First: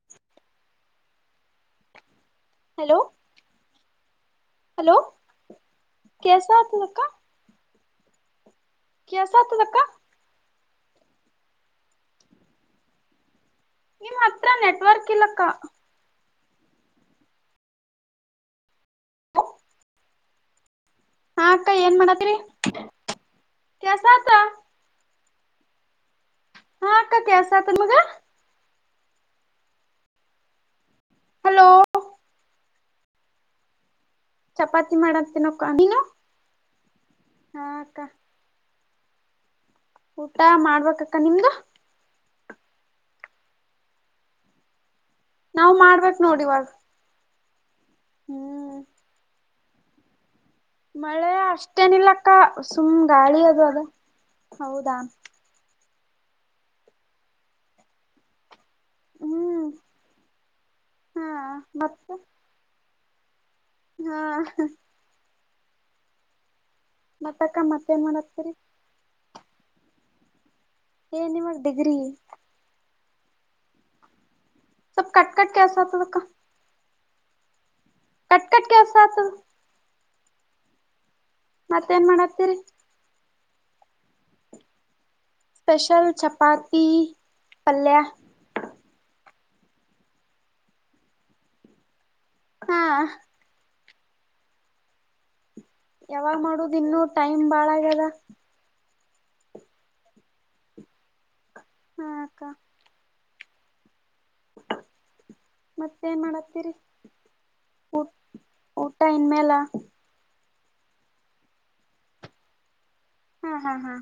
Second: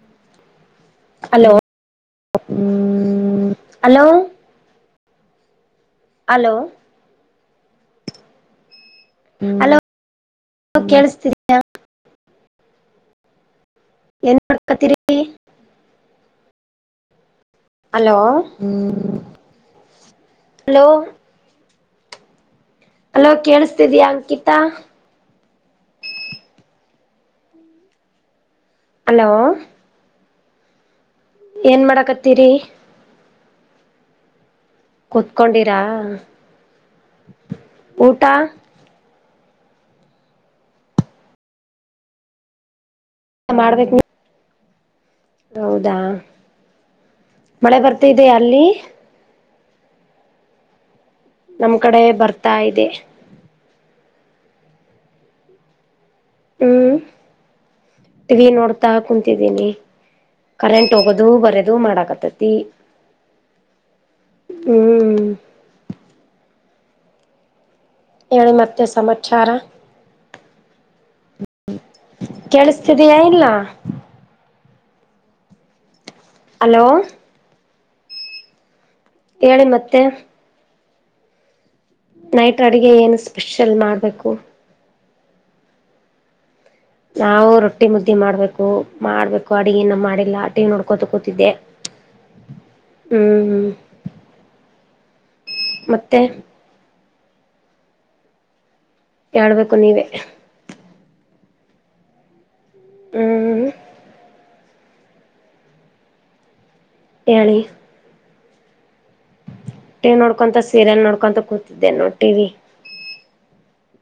[unintelligible] Hello hello hello hello hello ಕೆಸ ಆತದಕ್ಕ ಕೆಸತದ್ ಅಕ್ಕ ಕೇಳಸ್ ತಿದ್ಯ. ನಿಮ್ ಎನ್ ಹತ್ರ ಮಾಡ್ ಕತಿರಿ. ನೆಟ್ವರ್ಕ್ ಇಲ್ಲಕ್ಕ ಹಲೋ ಹ್ಮ್ ಹಲೋ. ಹಾ ಅಕ್ಕ ಏನ್ ಮಾಡತ್ತಿರಿ. ಹಲೋ ಕೇಳಸ್ತಿದೀಯಾ ಅಂಕಿತಾ. ಹಾ ಅಕ್ಕ ಕೆಳ್ಸಾತದ್ ನಿಮಗ. ಹಲೋ ಹಲೋ ಏನ್ ಮಾಡಕತ್ತೀರಿ ಚಪಾತಿ ಮಾಡತಿನಿ ಅಕ್ಕ ಕುೂತ್ಕೊಂಡಿರಾ ನೀನು ಹಾ ಅಕ್ಕ. ಊಟ ಊಟ ಮಾಡ್ಬೇಕಕ್ಕ ನಿಮ್ದು. ಮಾಡ್ಬೇಕ್ ನೀ. ದ್ ನಾವ್ ಹೌದಾ ಮಾಡ್ಬೇಕ್ ನೋಡಿ ಇವಾಗ ಮಳೆ ಬರ್ತಿದ್ಯಾ ಅಲ್ಲಿ. ಹ್ಮ್ ಮಳೆ ನಮ್ ಕಡೆ ಅಷ್ಟೇನಿಲ್ಲಕ್ಕ ಬರ್ತಾ ಇದೆ ಸುಮ್ ಗಾಳಿ ಅದು ಅದ ಹೌದಾ. ಹ್ಮ್ ಟಿವಿ ನೋಡ್ತಾ ಹ್ಮ್ ಕುಂತಿದಿನಿ. ಕರೆಂಟ್ ಹಾ ಹೋಗದು ಬರದು ಮತ್ತ ಮಾಡಾಕತೈತಿ. ಹಾ ಹ್ಮ್ ಮತ್ತಕ್ಕ ಮತ್ ಏನ್ ಮಾಡತ್ತಿರಿ. ತೆ ಸಮಾಚಾರ. ಏನ್ ಇವಾಗ್ ಡಿಗ್ರಿ. ಕೇಳಸ್ತಿದಿಯಾ ಇಲ್ಲ. ಸ್ವಲ್ಪ ಕಟ್ ಕಟ್ ಕೆಳ್ಸಾತದಕ್ಕ. ಹಲೋ. ಕಟ್ಕಟ್ ಕೆಳ್ಸಾತದ. ಹೇಳಿ ಮತ್ತೆ. ಮತ್ತೇನ್ ಮಾಡತ್ತೀರಿ. ನೈಟ್ ಅಡುಗೆ ಏನು ಸ್ಪೆಷಲ್ ಮಾಡಬೇಕು. ಸ್ಪೆಷಲ್ ಚಪಾತ್. ನಾವು ರೊಟ್ಟಿ ಮುದ್ದಿ ಮಾಡ್ಬೇಕು. ಮಾಡ್ಬೇಕು ಅಡಗಿ ಇನ್ನ ಮಾಡಿಲ್ಲ ಟಿವಿ ನೋಡ್ಕೋತ ಕುತಿದ್ದೆ ಹಾ ಹ್ಮ್ ಮತ್ತೆ ಯಾವಾಗ ಮಾಡುದ ಇನ್ನು ಟೈಮ್ ಬಾಳ ಆಗ್ಯದ ಹೇಳ್ಬೇಕು ನೀವೇ ಹಾ ಅಕ್ಕ ಹ್ಮ್ [unintelligible] ಮತ್ತೇನ್ ಮಾಡತ್ತೀರಿ. ಏಳಿ. ಊಟ ಇನ್ನಿಲ್ಲ. ಟಿವಿ ನೋಡ್ಕೊಂತ ಸೀರಿಯಲ್ ನೋಡ್ಕೊಂತ ಕೂತಿದ್ದೆ ನೋಡ ಟಿವಿ ಹಾ ಹಾ ಹಾ.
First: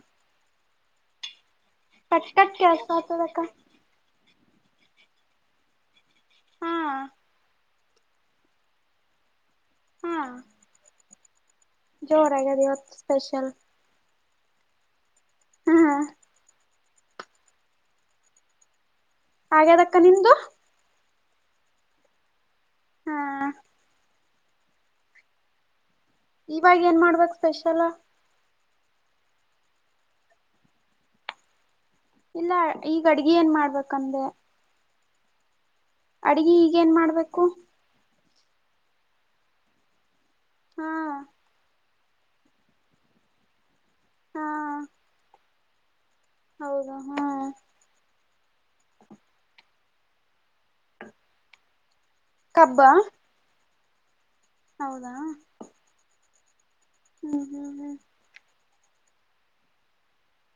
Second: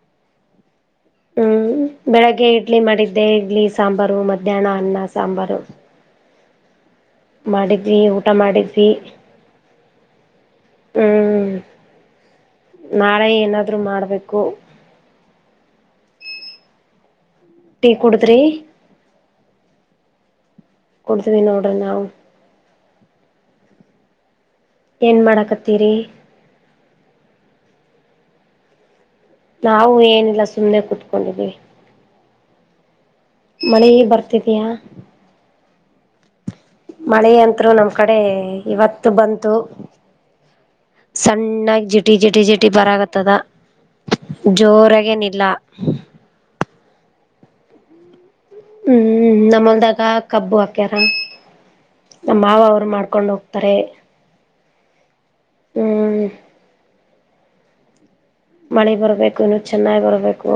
ಹ್ಮ್ ಕಟ್ ಬೆಳಗ್ಗೆ ಕಟ್ ಇಡ್ಲಿ ಕೆಲ್ಸ ಮಾಡಿದ್ದೆ ಆತದಕ್ಕ ಇಡ್ಲಿ ಸಾಂಬಾರು ಮಧ್ಯಾಹ್ನ ಅನ್ನ ಸಾಂಬಾರು. ಹಾ. ಮಾಡಿದ್ವಿ ಊಟ ಮಾಡಿದ್ವಿ. ಹಾ. ಹ್ಮ್. ಜೋರಾಗ್ಯಾದ್ ಇವತ್ ಸ್ಪೇಷಲ್. [unintelligible] ಮಾಡಬೇಕು. ಹಾ ಹಾ. ಟೀ ಕುಡುದ್ರಿ. ಆಗ್ಯದಕ್ಕ ನಿಮ್ದು ಕುಂತಿದಿವಿ ನೋಡ್ರಿ ನಾವು. ಹಾ. ಏನ್ ಮಾಡಕತ್ತೀರಿ. ಇವಾಗ ಏನ್ ಮಾಡ್ಬೇಕ್ ಸ್ಪೆಷಲ. ನಾವು ಏನಿಲ್ಲ ಸುಮ್ಮ್ನೆ ಕುೂತ್ಕೊಂಡಿದ್ದೀವಿ. ಇಲ್ಲ ಈಗ ಅಡ್ಗಿ ಏನ್ ಮಳೆ ಮಾಡ್ಬೇಕ ಅಂದೇ. ಬರ್ತಿದಯಾ ಅಡ್ಗಿ ಈಗೇನ್ ಮಳೆ ಮಾಡ್ಬೇಕು ಅಂತ್ರು ನಮ್ ಕಡೆ ಇವತ್ತು ಬಂತು. ಹಾ ಸಣ್ಣಾಗಿ ಜಿಟಿ ಜಿಟಿ ಜಿಟಿ ಬರಾಗತ್ತದ. ಹಾ ಜೋರಾಗೇನಿಲ್ಲ. ಹೌದಾ ಹಾ. ಹ್ಮ್ ನಮ್ಮಲ್ದಾಗ ಕಬ್ಬು ಹಾಕ್ಯಾರ ನಮ್ಮ ಮಾವ ಕಬ್ಬ ಅವರು ಮಾಡ್ಕೊಂಡ್ ಹೋ. [unintelligible] ಹೌದಾ. ಹ್ಮ್. ಹ್ಮ್ ಹ್ಮ್ ಹ್ಮ್. ಮಳಿ ಬರಬೇಕು ಇನ್ನು ಚೆನ್ನಾಗಿ ಬರಬೇಕು.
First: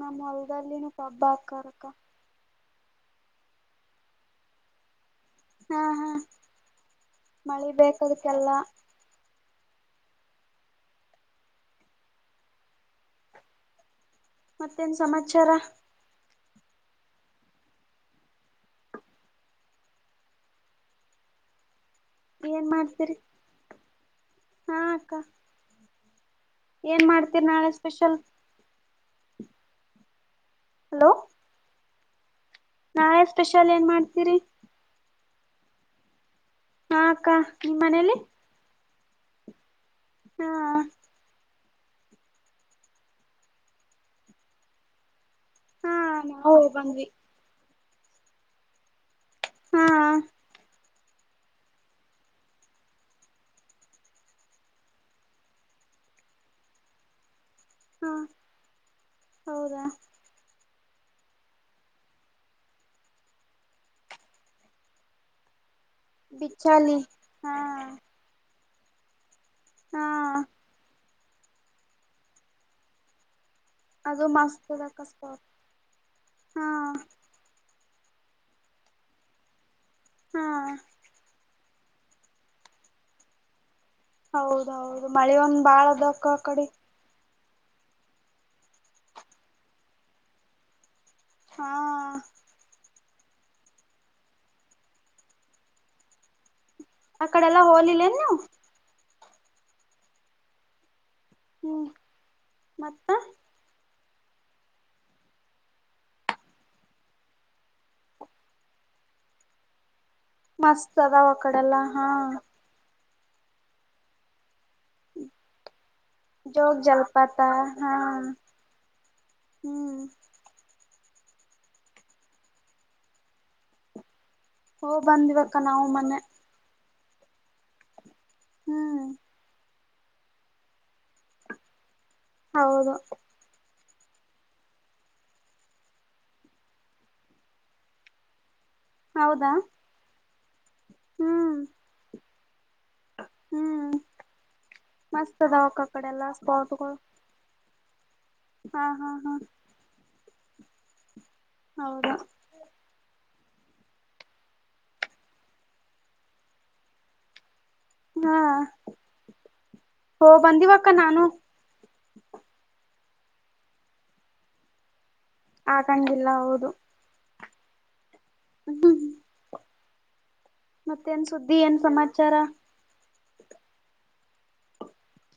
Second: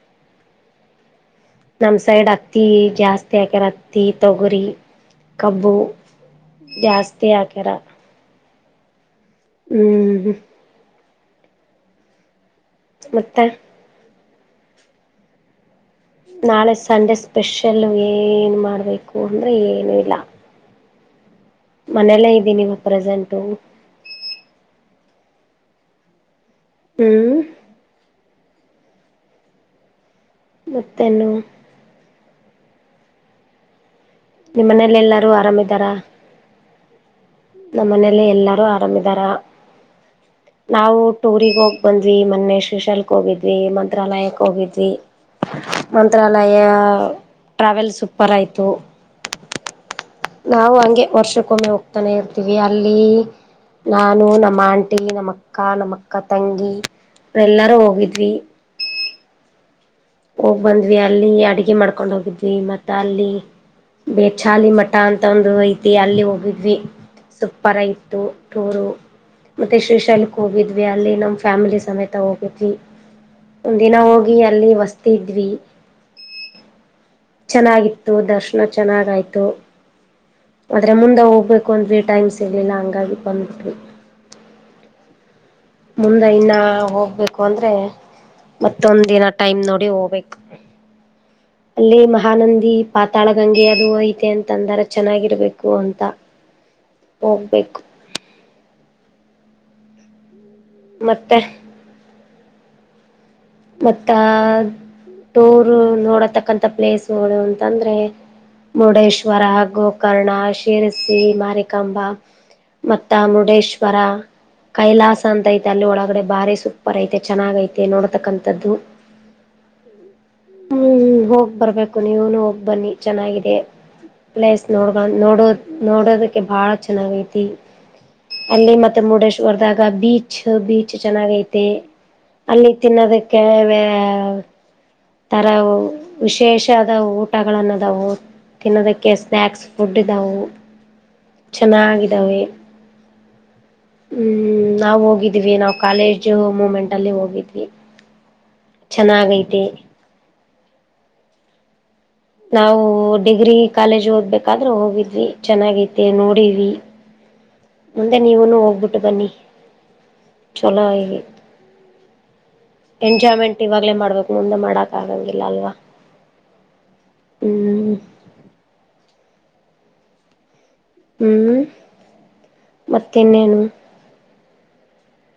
ನಮ್ಮ ಹೊಲ್ದಲ್ಲಿನ. [unintelligible] ನಮ್ಮ್ ಸೈಡ್ ಅತ್ತಿ ಜಾಸ್ತಿ ಹಾಕ್ಯಾರ ಅತ್ತಿ ತೊಗರಿಿ. ಕಬ್ಬು ಹಾ ಜಾಸ್ತಿ ಹಾಕ್ಯರ. ಅದಕ್ಕೆಲ್ಲ. ಹ್ಮ್ [unintelligible] ಮುತ್ತೆ ಮತ್ತೇನ್ ಸಮಾಚಾರ ನಾಳೆ ಸಂಡೆ ಸ್ಪೆಷಲ್ಲ ವೇ ಏನು ಮಾಡಬೇಕು ಅಂದರೆ ಏನೂ ಇಲ್ಲ ಮನೇಲ್ಲೇ ಇದ್ದಿನಿ ಏನ್ [unintelligible] ಮಾಡ್ತೀರಿ ಪ್ರೆಸೆಂಟು ಹಾ ಅಕ್ಕ ಏನ್ ಹ್ಮ್ ಮಾಡ್ತೀರಿ ನಾಳೆ ಸ್ಪೆಷಲ್ ಹಲೋ ಮುತ್ತೇನು ನಾಳೆ ಸ್ಪೆಷಲ್ ಏನ್ ಮಾಡ್ತೀರಿ ನಿಮ್ಮ ಮನೇಲಿ ಎಲ್ಲರೂ ಆರಾಮ್ದಾರಾ ಹಾಕ್ಕಾ ನಮ್ಮ ಮನೆಯಲ್ಲಿ ಎಲ್ಲಾರು ಆರಾಮಿದಾರ ಹಾ ನಾವು ಟೂರಿಗೆ ಹೋಗಿ ಬಂದ್ವಿ ಮೊನ್ನೆ ಶೀಶಲ್ಕ್ ಹೋಗಿದ್ವಿ ಮಂತ್ರಾಲಯಕ್ಕೆ ಹೋಗಿದ್ವಿ ಹಾ ನಾವು ಮಂತ್ರಾಲಯ ಹೋಗ್ ಬಂದ್ವಿ ಟ್ರಾವೆಲ್ ಸೂಪರ್ ಆಯ್ತು ಹಾ ಹ ನಾವು ಹಂಗೆ ವರ್ಷಕ್ಕೊಮ್ಮೆ ಹೋಗ್ತಾನೆ ಇರ್ತೀವಿ ಅಲ್ಲಿ ನಾನು ನಮ್ಮ ಆಂಟಿ ನಮ್ಮ ಅಕ್ಕ ನಮ್ಮ ಅಕ್ಕ ತಂಗಿ ಎಲ್ಲಾರೂ ಹಾ ಹೋಗಿದ್ವಿ ಹೌದಾ ಹೋಗ್ ಬಂದ್ವಿ ಅಲ್ಲಿ ಅಡಗೆ ಮಾಡ್ಕೊಂಡ್ ಹೋಗಿದ್ವಿ ಮತ್ತ ಅಲ್ಲಿ ಬೇಚಾಲಿ ಮಠ ಅಂತ ಒಂದು ಐ ಅಲ್ಲಿ ಹೋಗಿದ್ವಿ ಬಿಚ್ಚಾಲಿ ಹಾ ಸುಪ್ಪರ್ ಇತ್ತು ಟೂರು ಮತ್ತೆ ಹಾ ಶ್ರೀಶಲ್ಕ್ ಹೋಗಿದ್ವಿ ಅಲ್ಲಿ ನಮ್ಮ್ ಫ್ಯಾಮಿಲಿ ಸಮೇತ ಹೋಗಿದ್ವಿ ಒಂದ ದಿನ ಅದು ಹೋಗಿ ಮಸ್ತ್ ಅಲ್ಲಿ ಬಸ್ ಅದಕ್ಕ ಸ್ಪಾಟ್ ಹಾ ಚೆನ್ನಾಗಿತ್ತು ದರ್ಶನ ಚೆನ್ನಾಗಾಯ್ತು ಹಾ ಆದ್ರೆ ಮುಂದೆ ಹೋಗ್ [unintelligible] [unintelligible] ಟೈಮ್ ಸಿಗಲಿಲ್ಲ ಹಂಗಾಗಿ ಬಂದಬಿಟ್ವಿ ಹೌದೌದು ಮಳೆ ಒಂದ ಬಾಳ [unintelligible] ಆ ಕಡಿ ಹೋಗ್ಬ [unintelligible] [unintelligible] ಅಂದ್ರೆ ಮತ್ತೊಂದ ದಿನ ಟೈಮ್ ನೋಡಿ ಹೋಗ್ಬೇಕು ಹಾ ಅಲ್ಲಿ ಮಹಾನಂದಿ ಪಾತಾಳ ಗಂಗೆ ಅದು ಐತೆ ಅಂತಂದಾರ ಚೆನ್ನಾಗಿರ್ಬೇಕು ಅಂತ ಆ ಕಡೆಲ್ಲ ಹೋಗ್ಬೇಕು ಹೋಲಿಲ್ಲೇನ್ ನೀವು ಮತ್ತೆ ಹ್ಮ್ ಮತ್ತ ಮತ್ತ ಟೂರ್ ನೋಡತಕ್ಕಂಥ ಪ್ಲೇಸ್ುಗಳು ಅಂತಂದ್ರೆ ಮುರುಡೇಶ್ವರ ಹಾಗು ಕರ್ಣ ಮಸ್ತ್ ಶಿರಸಿ ಅದಾವ ಆ ಕಡೆಲ್ಲ ಮಾರಿಕಂಬ ಹಾ ಮತ್ತ ಮುರುಡೇಶ್ವರ ಕೈಲಾಸ ಅಂತ ಐತೆ ಅಲ್ಲಿ ಒಳಗಡೆ ಬಾರಿ ಜೋಗ ಸೂಪರ್ ಐತೆ ಜಲಪಾತ ಚೆನ್ನಾಗ ಐತೆ ಹಾ ನೋಡತಕ್ಕಂತ ತದು ಹ್ಮ್ ಹ್ಮ್ ಹೋಗ್ ಬರ್ಬೇಕು ನೀವನು ಹೋಗ್ ಬನ್ನಿ ಚೆನ್ನಾಗಿದೆ ಪ್ಲೇಸ್ ಹೋಗ ನೋಡ್ಕ ನೋಡ ಬಂದ್ವಕ್ಕ ನಾವು ಮೊನ್ನೆ ನೋಡೋದ ಬಹಳ ಚೆನ್ನಾಗ ಐತಿ ಅಲ್ಲಿ ಹ್ಮ್ ಮತ್ತೆಡ ಹೊಡದಾಗ ಬೀಚ್ ಬೀಚ್ ಚೆನ್ನಾಗ ಐತೆ ಅಲ್ಲಿ ಹೌದು ತಿನ್ನೋದ ಕೆವೇ ತರ ವಿಶೇಷಾದ ಊಟನ್ನದ ತಿನ್ನೋದಕ್ಕೆ ಕೆ ಹೌದಾ ಸ್ನಾಯಕ್ಸ್ ಫುಡ್ ಇದ್ದವು ಹ್ಮ್ ಚೆನ್ನಾಗಿದ್ದಾವೆ ಹ್ಮ್ ಹ್ಮ ನಾವು ಮಸ್ತ್ ಹೋಗಿದ್ವಿ ನಾವು ಅದಾವಕ್ಕ ಆ ಕಡೆ ಎಲ್ಲಾ ಕಾಲೇಜು ಸ್ಪಾಟ್ಗಳು ಮೂಮೆಂಟಲ್ಲಿ ಹೋಗಿದ್ವಿ ಹಾ ಹಾ ಹಾ ಚೆನ್ನಾಗೈತಿ ಹೌದುಾ ನಾವು ಡಿಗ್ರಿ ಕಾಲೇಜ್ ಓದ್ಬೇಕಾದ್ರೆ ಹೋಗಿದ್ವಿ ಚೆನ್ನಾಗೈತೆ ನೋಡಿದ್ವಿ ಮುಂದೆ ಹಾ ನೀವುನು ಹೋಗ್ಬಿಟ್ಟು ಬನ್ನಿ ಹೋ ಚಲೋ ಬಂದಿವಕ್ಕ ನಾನು ಎಂಜಾಯ್ಮೆಂಟ್ ಇವಾಗ್ಲೇ ಮಾಡ್ಬೇಕು ಮುಂದೆ ಮಾಡಕ್ ಆಗಂಗಿಲ್ಲ ಅಲ್ವಾ ಆಗಂಗಿಲ್ಲ ಹೌದು ಹ್ಮ್ ಹ್ಮ್, ಹ್ಮ್ ಮತ್ತೇನ್ ಸುದ್ದಿ ಏನ್ ಸಮಾಚಾರ, ಮತ್ತೆ ಇನ್ನೆನು.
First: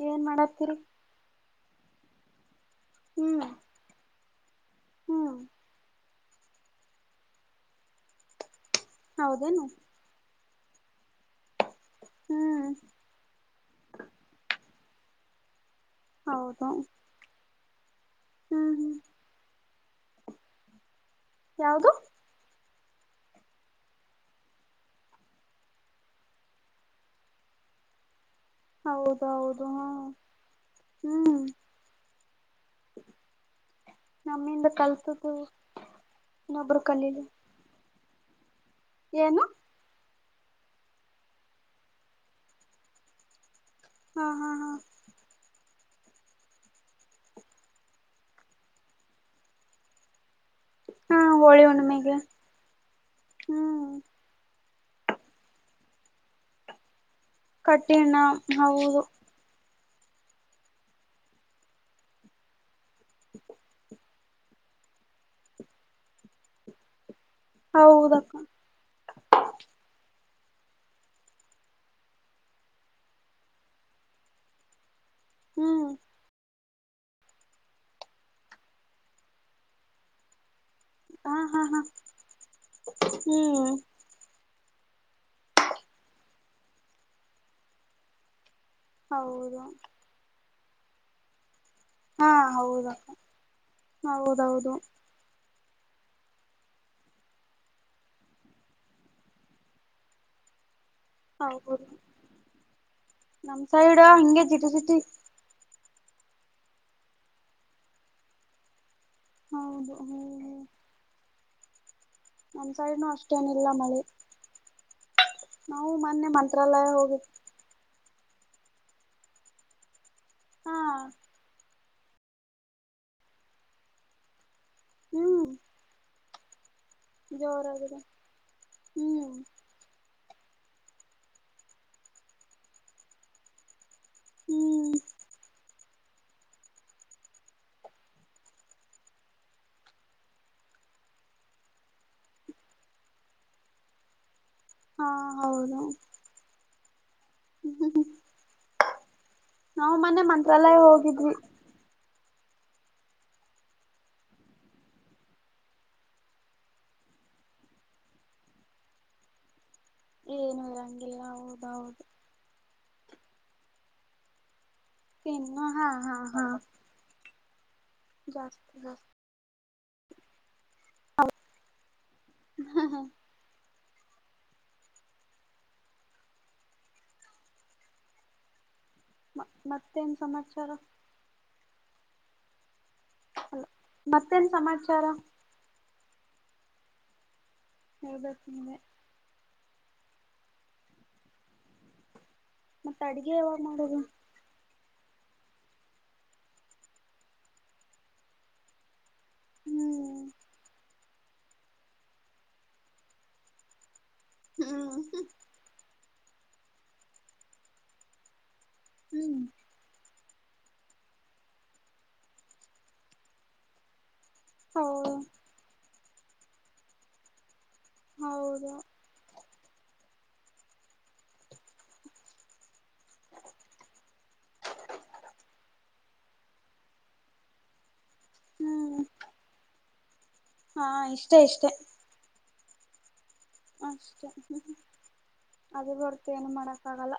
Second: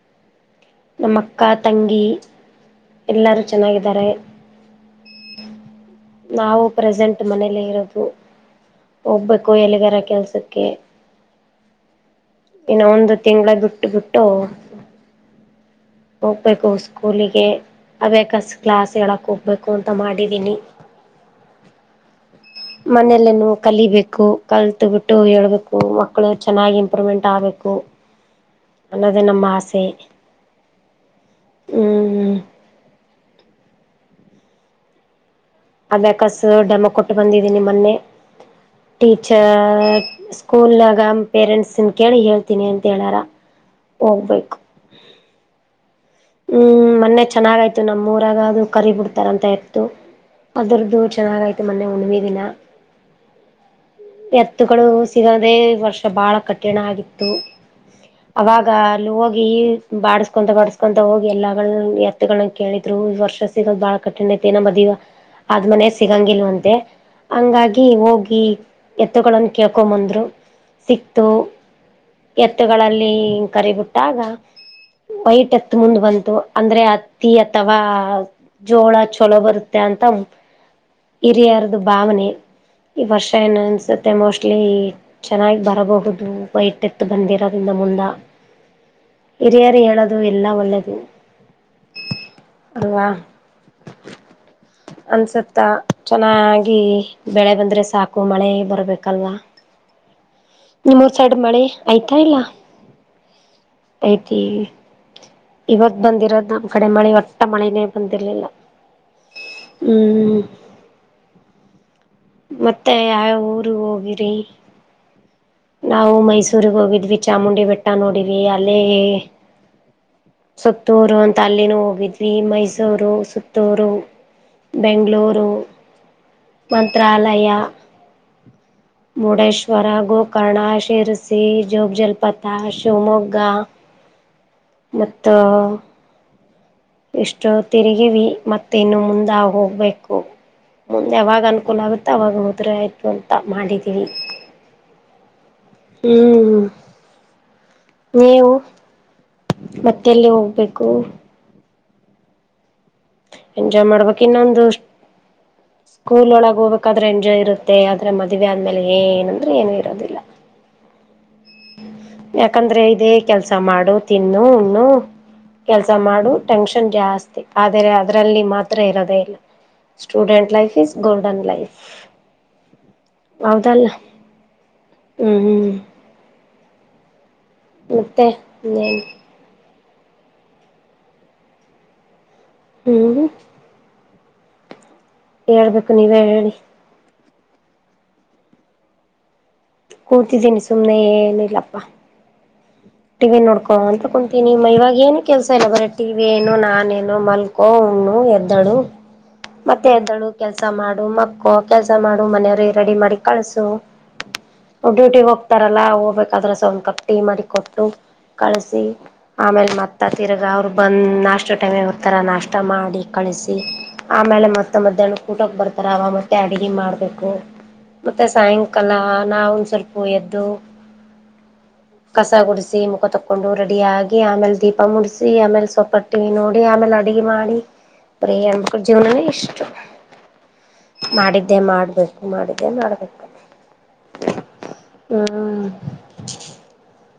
ಏನ ಮಾಡತ್ತೀರಿ, ನಮ್ಮ ಅಕ್ಕಾ, ತಂಗಿ, ಎಲ್ಲಾರು ಹ್ಮ್ ಚೆನ್ನಾಗಿದ್ದಾರೆ. ಹ್ಮ್ ನಾವು ಪ್ರೆಸೆಂಟ್ ಮನೇಲೆ ಇರೋದು ಹೋಗ್ಬೇಕು ಹೌದೇನು ಎಲಿಗಾರ ಕೆಲ್ಸಕ್ಕೆ, ಹ್ಮ್ ಇನ್ನಾ ಒಂದು ತಿಂಗಳ ಬಿಟ್ಟು ಬಿಟ್ಟು, ಹೌದು ಹೋಗ್ಬೇಕು ಸ್ಕೂಲಿಗೆ. ಅವ್ಯೇಕ ಹ್ಮ್ ಹ್ಮ್ ಕ್ಲಾಸ್ ಹೇಳಕ್ ಹೋಗ್ಬೇಕು ಅಂತ ಮಾಡಿದೀನಿ. ಯಾವದು, ಮನೆಯಲ್ಲೇನು ಕಲಿಬೇಕು ಕಲ್ತುಬಿಟ್ಟು ಹೇಳಬೇಕು. ಮಕ್ಕಳು ಚೆನ್ನಾಗಿ ಇಂಪ್ರೂವ್ಮೆಂಟ್ ಆಗಬೇಕು, ಹೌದ ಅನ್ನದೆೇ ನಮ್ಮ ಹೌದು ಹ ಆಸೆ. ಹ್ಮ್ ಹ್ಮ, ಹ್ಮ ನಮ್ಮಿಂದ [unintelligible] ಅಬೆಕಾಸ್ ಇನ್ನೊಬ್ರು ಡೆಮೊ ಕೊಟ್ಟ ಕಲೀಲಿ ಬಂದಿದೀನಿ ಮೊನ್ನೆ. ಏನು ಟೀಚರ್, ಸ್ಕೂಲ್ನ್ಯಾಗ ಪೇರೆಂಟ್ಸ್ನ್ ಕೇಳಿ ಹೇಳ್ತೀನಿ ಅಂತ ಹೇಳ್ಯಾರ. ಹಾ, ಹಾ, ಹಾ ಹ್ಮ್ ಮೊನ್ನೆ ಚೆನ್ನಾಗಾಯ್ತು ನಮ್ಮೂರಾಗ ಅದು ಕರಿ ಬಿಡ್ತಾರಂತ ಎತ್ತು. ಅದರದ್ದು ಹಾ ಚೆನ್ನಾಗಾಯಿತು ಹೋಳಿ ಮೊನ್ನೆ ಹುಣ್ಣಿಮೆಗೆ ಹುಣ್ಣಿಮೆ ದಿನ ಹ್ಮ್ ಎತ್ - - ಗಳು ಸಿಗದೇ ವರ್ಷ ಬಹಳ ಕಠಿಣ ಆಗಿತ್ತು. ಕಠಿಣ ಅವಾಗ ಹೌದು ಅಲ್ಲಿ ಹೊಗಿ ಇ ಬಾಡಸ್ಕೊಂತ ಬಾಡಸ್ಕೊಂತ ಹೋಗಿ ಎಲ್ಲಗಳ್ ಎತ್ಗಳ ಕೇಳಿದ್ರು ಇ ವರ್ಷ ಸಿಗದ ಬಾಳ ಕಠ ತೆನ ಮದಿವ ಅದ್ ಮನೆ ಸಿಗಂಗಿಲ್ವಂತೆ ಹಂಗಾಗಿ ಹೌದಕ್ಕ ಹೋಗಿ ಎತ್ತುಗಳನ್ನು ಕೇಳ್ಕೊಂಬಂದ್ರು ಸಿಕ್ತು. ಎತ್ತುಗಳಲ್ಲಿ ಕರಿಬಿಟ್ಟಾಗ ವೈಟ್ ಎತ್ತ ಹ್ಮ್ ಬಂತು ಅಂದ್ರೆ ಅತ್ತಿ ಅಥವಾ ಜೋಳ ಚಲೋ ಬರುತ್ತೆ ಅಂತ, ಹಾ ಹಾ ಹಿರಿಯಾರ್ದು ಹಾ ಭಾವನೆ ಈ ವರ್ಷ ಏನು ಹ್ಮ್ ಅನ್ಸುತ್ತೆ. ಮತ್ತೆ ಮೋಸ್ಟ್ಲಿ ಚೆನ್ನಾಗಿ ಬರಬಹುದು ವೈಟ್ ಎತ್ತು ಬಂದಿರೋದ್ರಿಂದ ಮುಂದ. ಹೌದು ಹಿರಿಯರು ಹೇಳದು ಎಲ್ಲ ಒಳ್ಳೆದು. ಹಾ ಹೌದ ಅಕ್ಕ ಹೌದೌದು. ಅನ್ಸುತ್ತ ಚೆನ್ನಾಗಿ ಬೆಳೆ ಬಂದ್ರೆ ಸಾಕು. ಮಳೆ ಬರ್ಬೇಕಲ್ವಾ, [inaudible] ನಿಮ್ಮೂರು ಸೈಡ್ ಮಳೆ ಹೌದು ಆಯ್ತಾ ಇಲ್ಲ, ನಮ್ ಸೈಡ್ ಐತಿ. ಹಂಗೆ ಜಿಟಿ ಜಿಟಿ ಇವತ್ ಬಂದಿರೋದ್ ನಮ್ ಕಡೆ ಮಳೆ ಒಟ್ಟ ಮಳಿನೆ ಬಂದಿರ್ಲಿಲ್ಲ. ಹೌದು ಹ್ಮ್. ನಮ್ ಮತ್ತೆ ಸೈಡ್ನು ಯಾವ ಯಾವ ಅಷ್ಟೇನಿಲ್ಲ ಊರು ಮಳೆ ಹೋಗಿರಿ. ನಾವು ಮೊನ್ನೆ ಮೈಸೂರ್ಗ್ ಮಂತ್ರಾಲಯ ಹೋಗಿದ್ವಿ. ಹೋಗಿ ಚಾಮುಂಡಿ ಬೆ ಟ್ಟ ನೋಡಿವಿ. ಅಲ್ಲೇ ಹಾ ಸುತ್ತೂರು ಅಂ ತ ಅಲ್ಲಿನೂ ಹೋಗಿದ್ವಿ. ಮೈಸೂರು, ಸುತ್ತೂರು, ಹ್ಮ್ ಬೆಂಗಳೂರು, ಮಂತ್ರಾಲಯ, ಜೋರಾಗಿದೆ ಹ್ಮ್ ಮುರ್ಡೆಶ್ವ ಶ್ವ್ ರಾ ಗೋಕರ್ಣ, ಶಿರ್ಸಿ, ಜೋಗ ಜಲಪಾತ, ಶಿವಮೊಗ್ಗ, ಹ್ಮ್. ಮತ್ತ, ಇಷ್ಟು ತಿರುಗಿವಿ. ಮತ್ತ ಇನ್ನು ಮುಂದೆ ಹೋಗ್ಬೇಕು. ಮುಂದೆ ಯಾವಾಗ ಅನುಕೂಲ ಆಗುತ್ತೋ ಅವಾಗ ಹೊದ್ರೆ ಆಯಿತು ಅಂತ ಮಾಡಿದ್ದೀವಿ. ಹಾ ಹೌದು. ಹ್ಮ್. ನೀವು ನಾವು ಮತ್ತೆ ಮೊನ್ನೆ ಎಲ್ಲಿ ಮಂತ್ರಾಲಯ ಹೋಗ್ಬೇಕು. ಹೋಗಿದ್ವಿ ಎಂಜಾಯ್ ಮಾಡ್ಬೇಕ್ ಇನ್ನೊಂದು. ಸ್ಕೂಲ್ ಒಳಗೆ ಹೋಗಬೇಕಾದ್ರೆ ಎಂಜಾಯ್ ಇರುತ್ತೆ ಆದ್ರೆ ಮದ್ವೆ ಆದ್ಮೇಲೆ ಏನಂದ್ರೆ ಏನು ಇರೋದಿಲ್ಲ. ಏನು ಇರಂಗಿಲ್ಲ ಹೌದೌದು. ಯಾಕಂದ್ರೆ ಇದೆ ಕೆಲ್ಸ ಮಾಡು ತಿನ್ನು, ಹುಣ್ಣು, ಇನ್ನು ಹಾ ಕೆಲ್ಸ ಹಾ ಮಾಡು ಹಾ ಟೆನ್ಷನ್ ಜಾಸ್ತಿ. ಆದರೆ ಅದರಲ್ಲಿ ಮಾತ್ರ ಜಾಸ್ತಿ ಜಾಸ್ತಿ ಇರೋದೇ ಇಲ್ಲ student life is golden life ಹಾ ಹಾ ಹೌದಲ್ಲ ಹ್ಮ್ ಹ್ಮ್ ಮತ್ತೆ ಇನ್ನೇನ ಮ ಮತ್ತೇನ್ ಸಮಾಚಾರ ಹೇಳಿ ಅಲ ಮತ್ತೇನ್ ಸಮಾಚಾರ ಹೇಳ್ಬೇಕು ನೀವ ಹೇಳಿ ಹೇಳ್ಬೇಕು ನಿನೆ ಕೂತಿದ್ದೀನಿ ಸುಮ್ನೆ ಏನಿಲ್ಲಪ್ಪ ಮತ್ತೆ ಅಡ್ಗೆ ಟಿವಿ ಯಾವಾಗ ಮಾಡೋದು ನೋಡ್ಕೊಂತ ಕುಂ [unintelligible] ಏನು ಕೆಲಸ ಇಲ್ಲ ಬರೀ ಟಿವಿ ಏನು ನಾನೇನು ಮಲ್ಕೋ ಊಣ್ಣು ಎದ್ದಳು [inaudible] ಮತ್ತೆ ಹ್ಮ್ ಎದ್ದಳು ಕೆಲ್ಸ ಮಾಡು ಮಕ್ಕು ಕೆಲ್ಸ ಮಾಡು ಮನೆಯವರು ರೆಡಿ ಮಾಡಿ ಕಳ್ಸು ಹ್ಮ್ ಡ್ಯೂಟಿ ಹೋಗ್ತಾರಲ್ಲ ಹೋಗ್ಬೇಕಾದ್ರ ಸ್ವಲ್ಪ ಕಪ್ ಟೀ ಮಾಡಿ ಕೊಟ್ಟು ಕಳಸಿ ಹ್ಮ್ ಆಮೇಲೆ ಮತ್ತೆ ಮತ್ತು ತಿರ್ಗ ಅವ್ರು ಬಂದು ನಾಷ್ಟ ಟೈಮ್ ಬಾರ್ತಾರೆ ನಾಷ್ಟ ಮಾಡಿ ಕಳಿಸಿ ಆಮೇಲೆ ಮತ್ತ್ ಮತ್ತ ಹೌದು ಮಧ್ಯಾಹ್ನ ಕ ಊಟ ಕ್ ಬರ್ತಾರ ಅವ ಮತ್ತೆ ಅಡಗೆ ಮಾಡ್ಬೇಕು ಮತ್ತೆ ಹೌದು ಸಾಯಂಕಾಲ ನಾವು ಸ್ವಲ್ಪ ಎದ್ದು ಕಸ ಗುಡ್ಸ್ ಸಿ ಮುಖ ತಕೊಂಡು ರೆಡಿ ಆಗಿ ಆಮೇಲೆ ದೀಪ ಮುಡಿಸಿ ಆಮೇಲೆ ಸೊಪ್ಪ ಟಿವಿ ನೋಡಿ ಆಮೇಲೆ ಅಡುಗೆ ಮಾಡಿ ಬರಿ ಹೆಣ್ಣು ಮಕ್ಕಳು [unintelligible] ಹ್ಮ್ ಜೀವನಾನೇ ಇಷ್ಟು ಹಾ ಇಷ್ಟೇ ಮಾಡಿದ್ದೆ ಇಷ್ಟೇ ಮಾಡ್ಬೇಕು ಮಾಡಿದ್ದೆ ಮಾಡ್ಬೇಕು ಅಷ್ಟೇ ಹ್ಮ್ ಅದು ಹೊರತು ಏನು ಮಾಡಕ್ಕ ಆಗಲ್ಲ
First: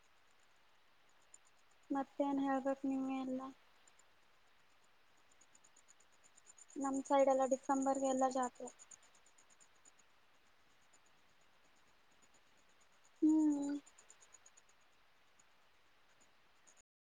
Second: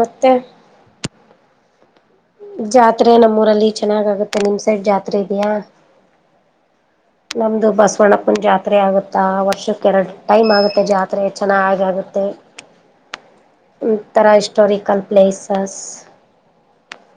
ಮತ್ತೆ ಮತ್ತೇನ್ ಹೇಳ್ಬೇಕಕ್ ಜಾತ್ರೆ ನಿವೆ ಎಲ್ಲ ನಮ್ಮೂರಲ್ಲಿ ಚೆನ್ನಾಗಾಗುತ್ತೆ ನಿಮ್ ಸೈಡ್ ಜಾತ್ರೆ ಇದೆಯಾ ನಮ್ ಸೈಡ್ ಎಲ್ಲ ನಮ್ದು ಡಿಸೆಂಬರ್ಗೆ ಎಲ್ಲಾ ಬಸವಣ್ಣಪ್ಪಂದು ಜಾತ್ರೆ ಆಗುತ್ತೆ ವರ್ಷಕ್ಕೆ ಎರಡು ಟೈಮ್ ಆಗುತ್ತೆ ಜಾತ್ರೆ ಚೆನ್ನಾಗಿ ಆಗುತ್ತೆ ಹ್ಮ್ ಒಂತರ ಹಿಸ್ಟಾರಿಕಲ್ ಪ್ಲೇಸಸ್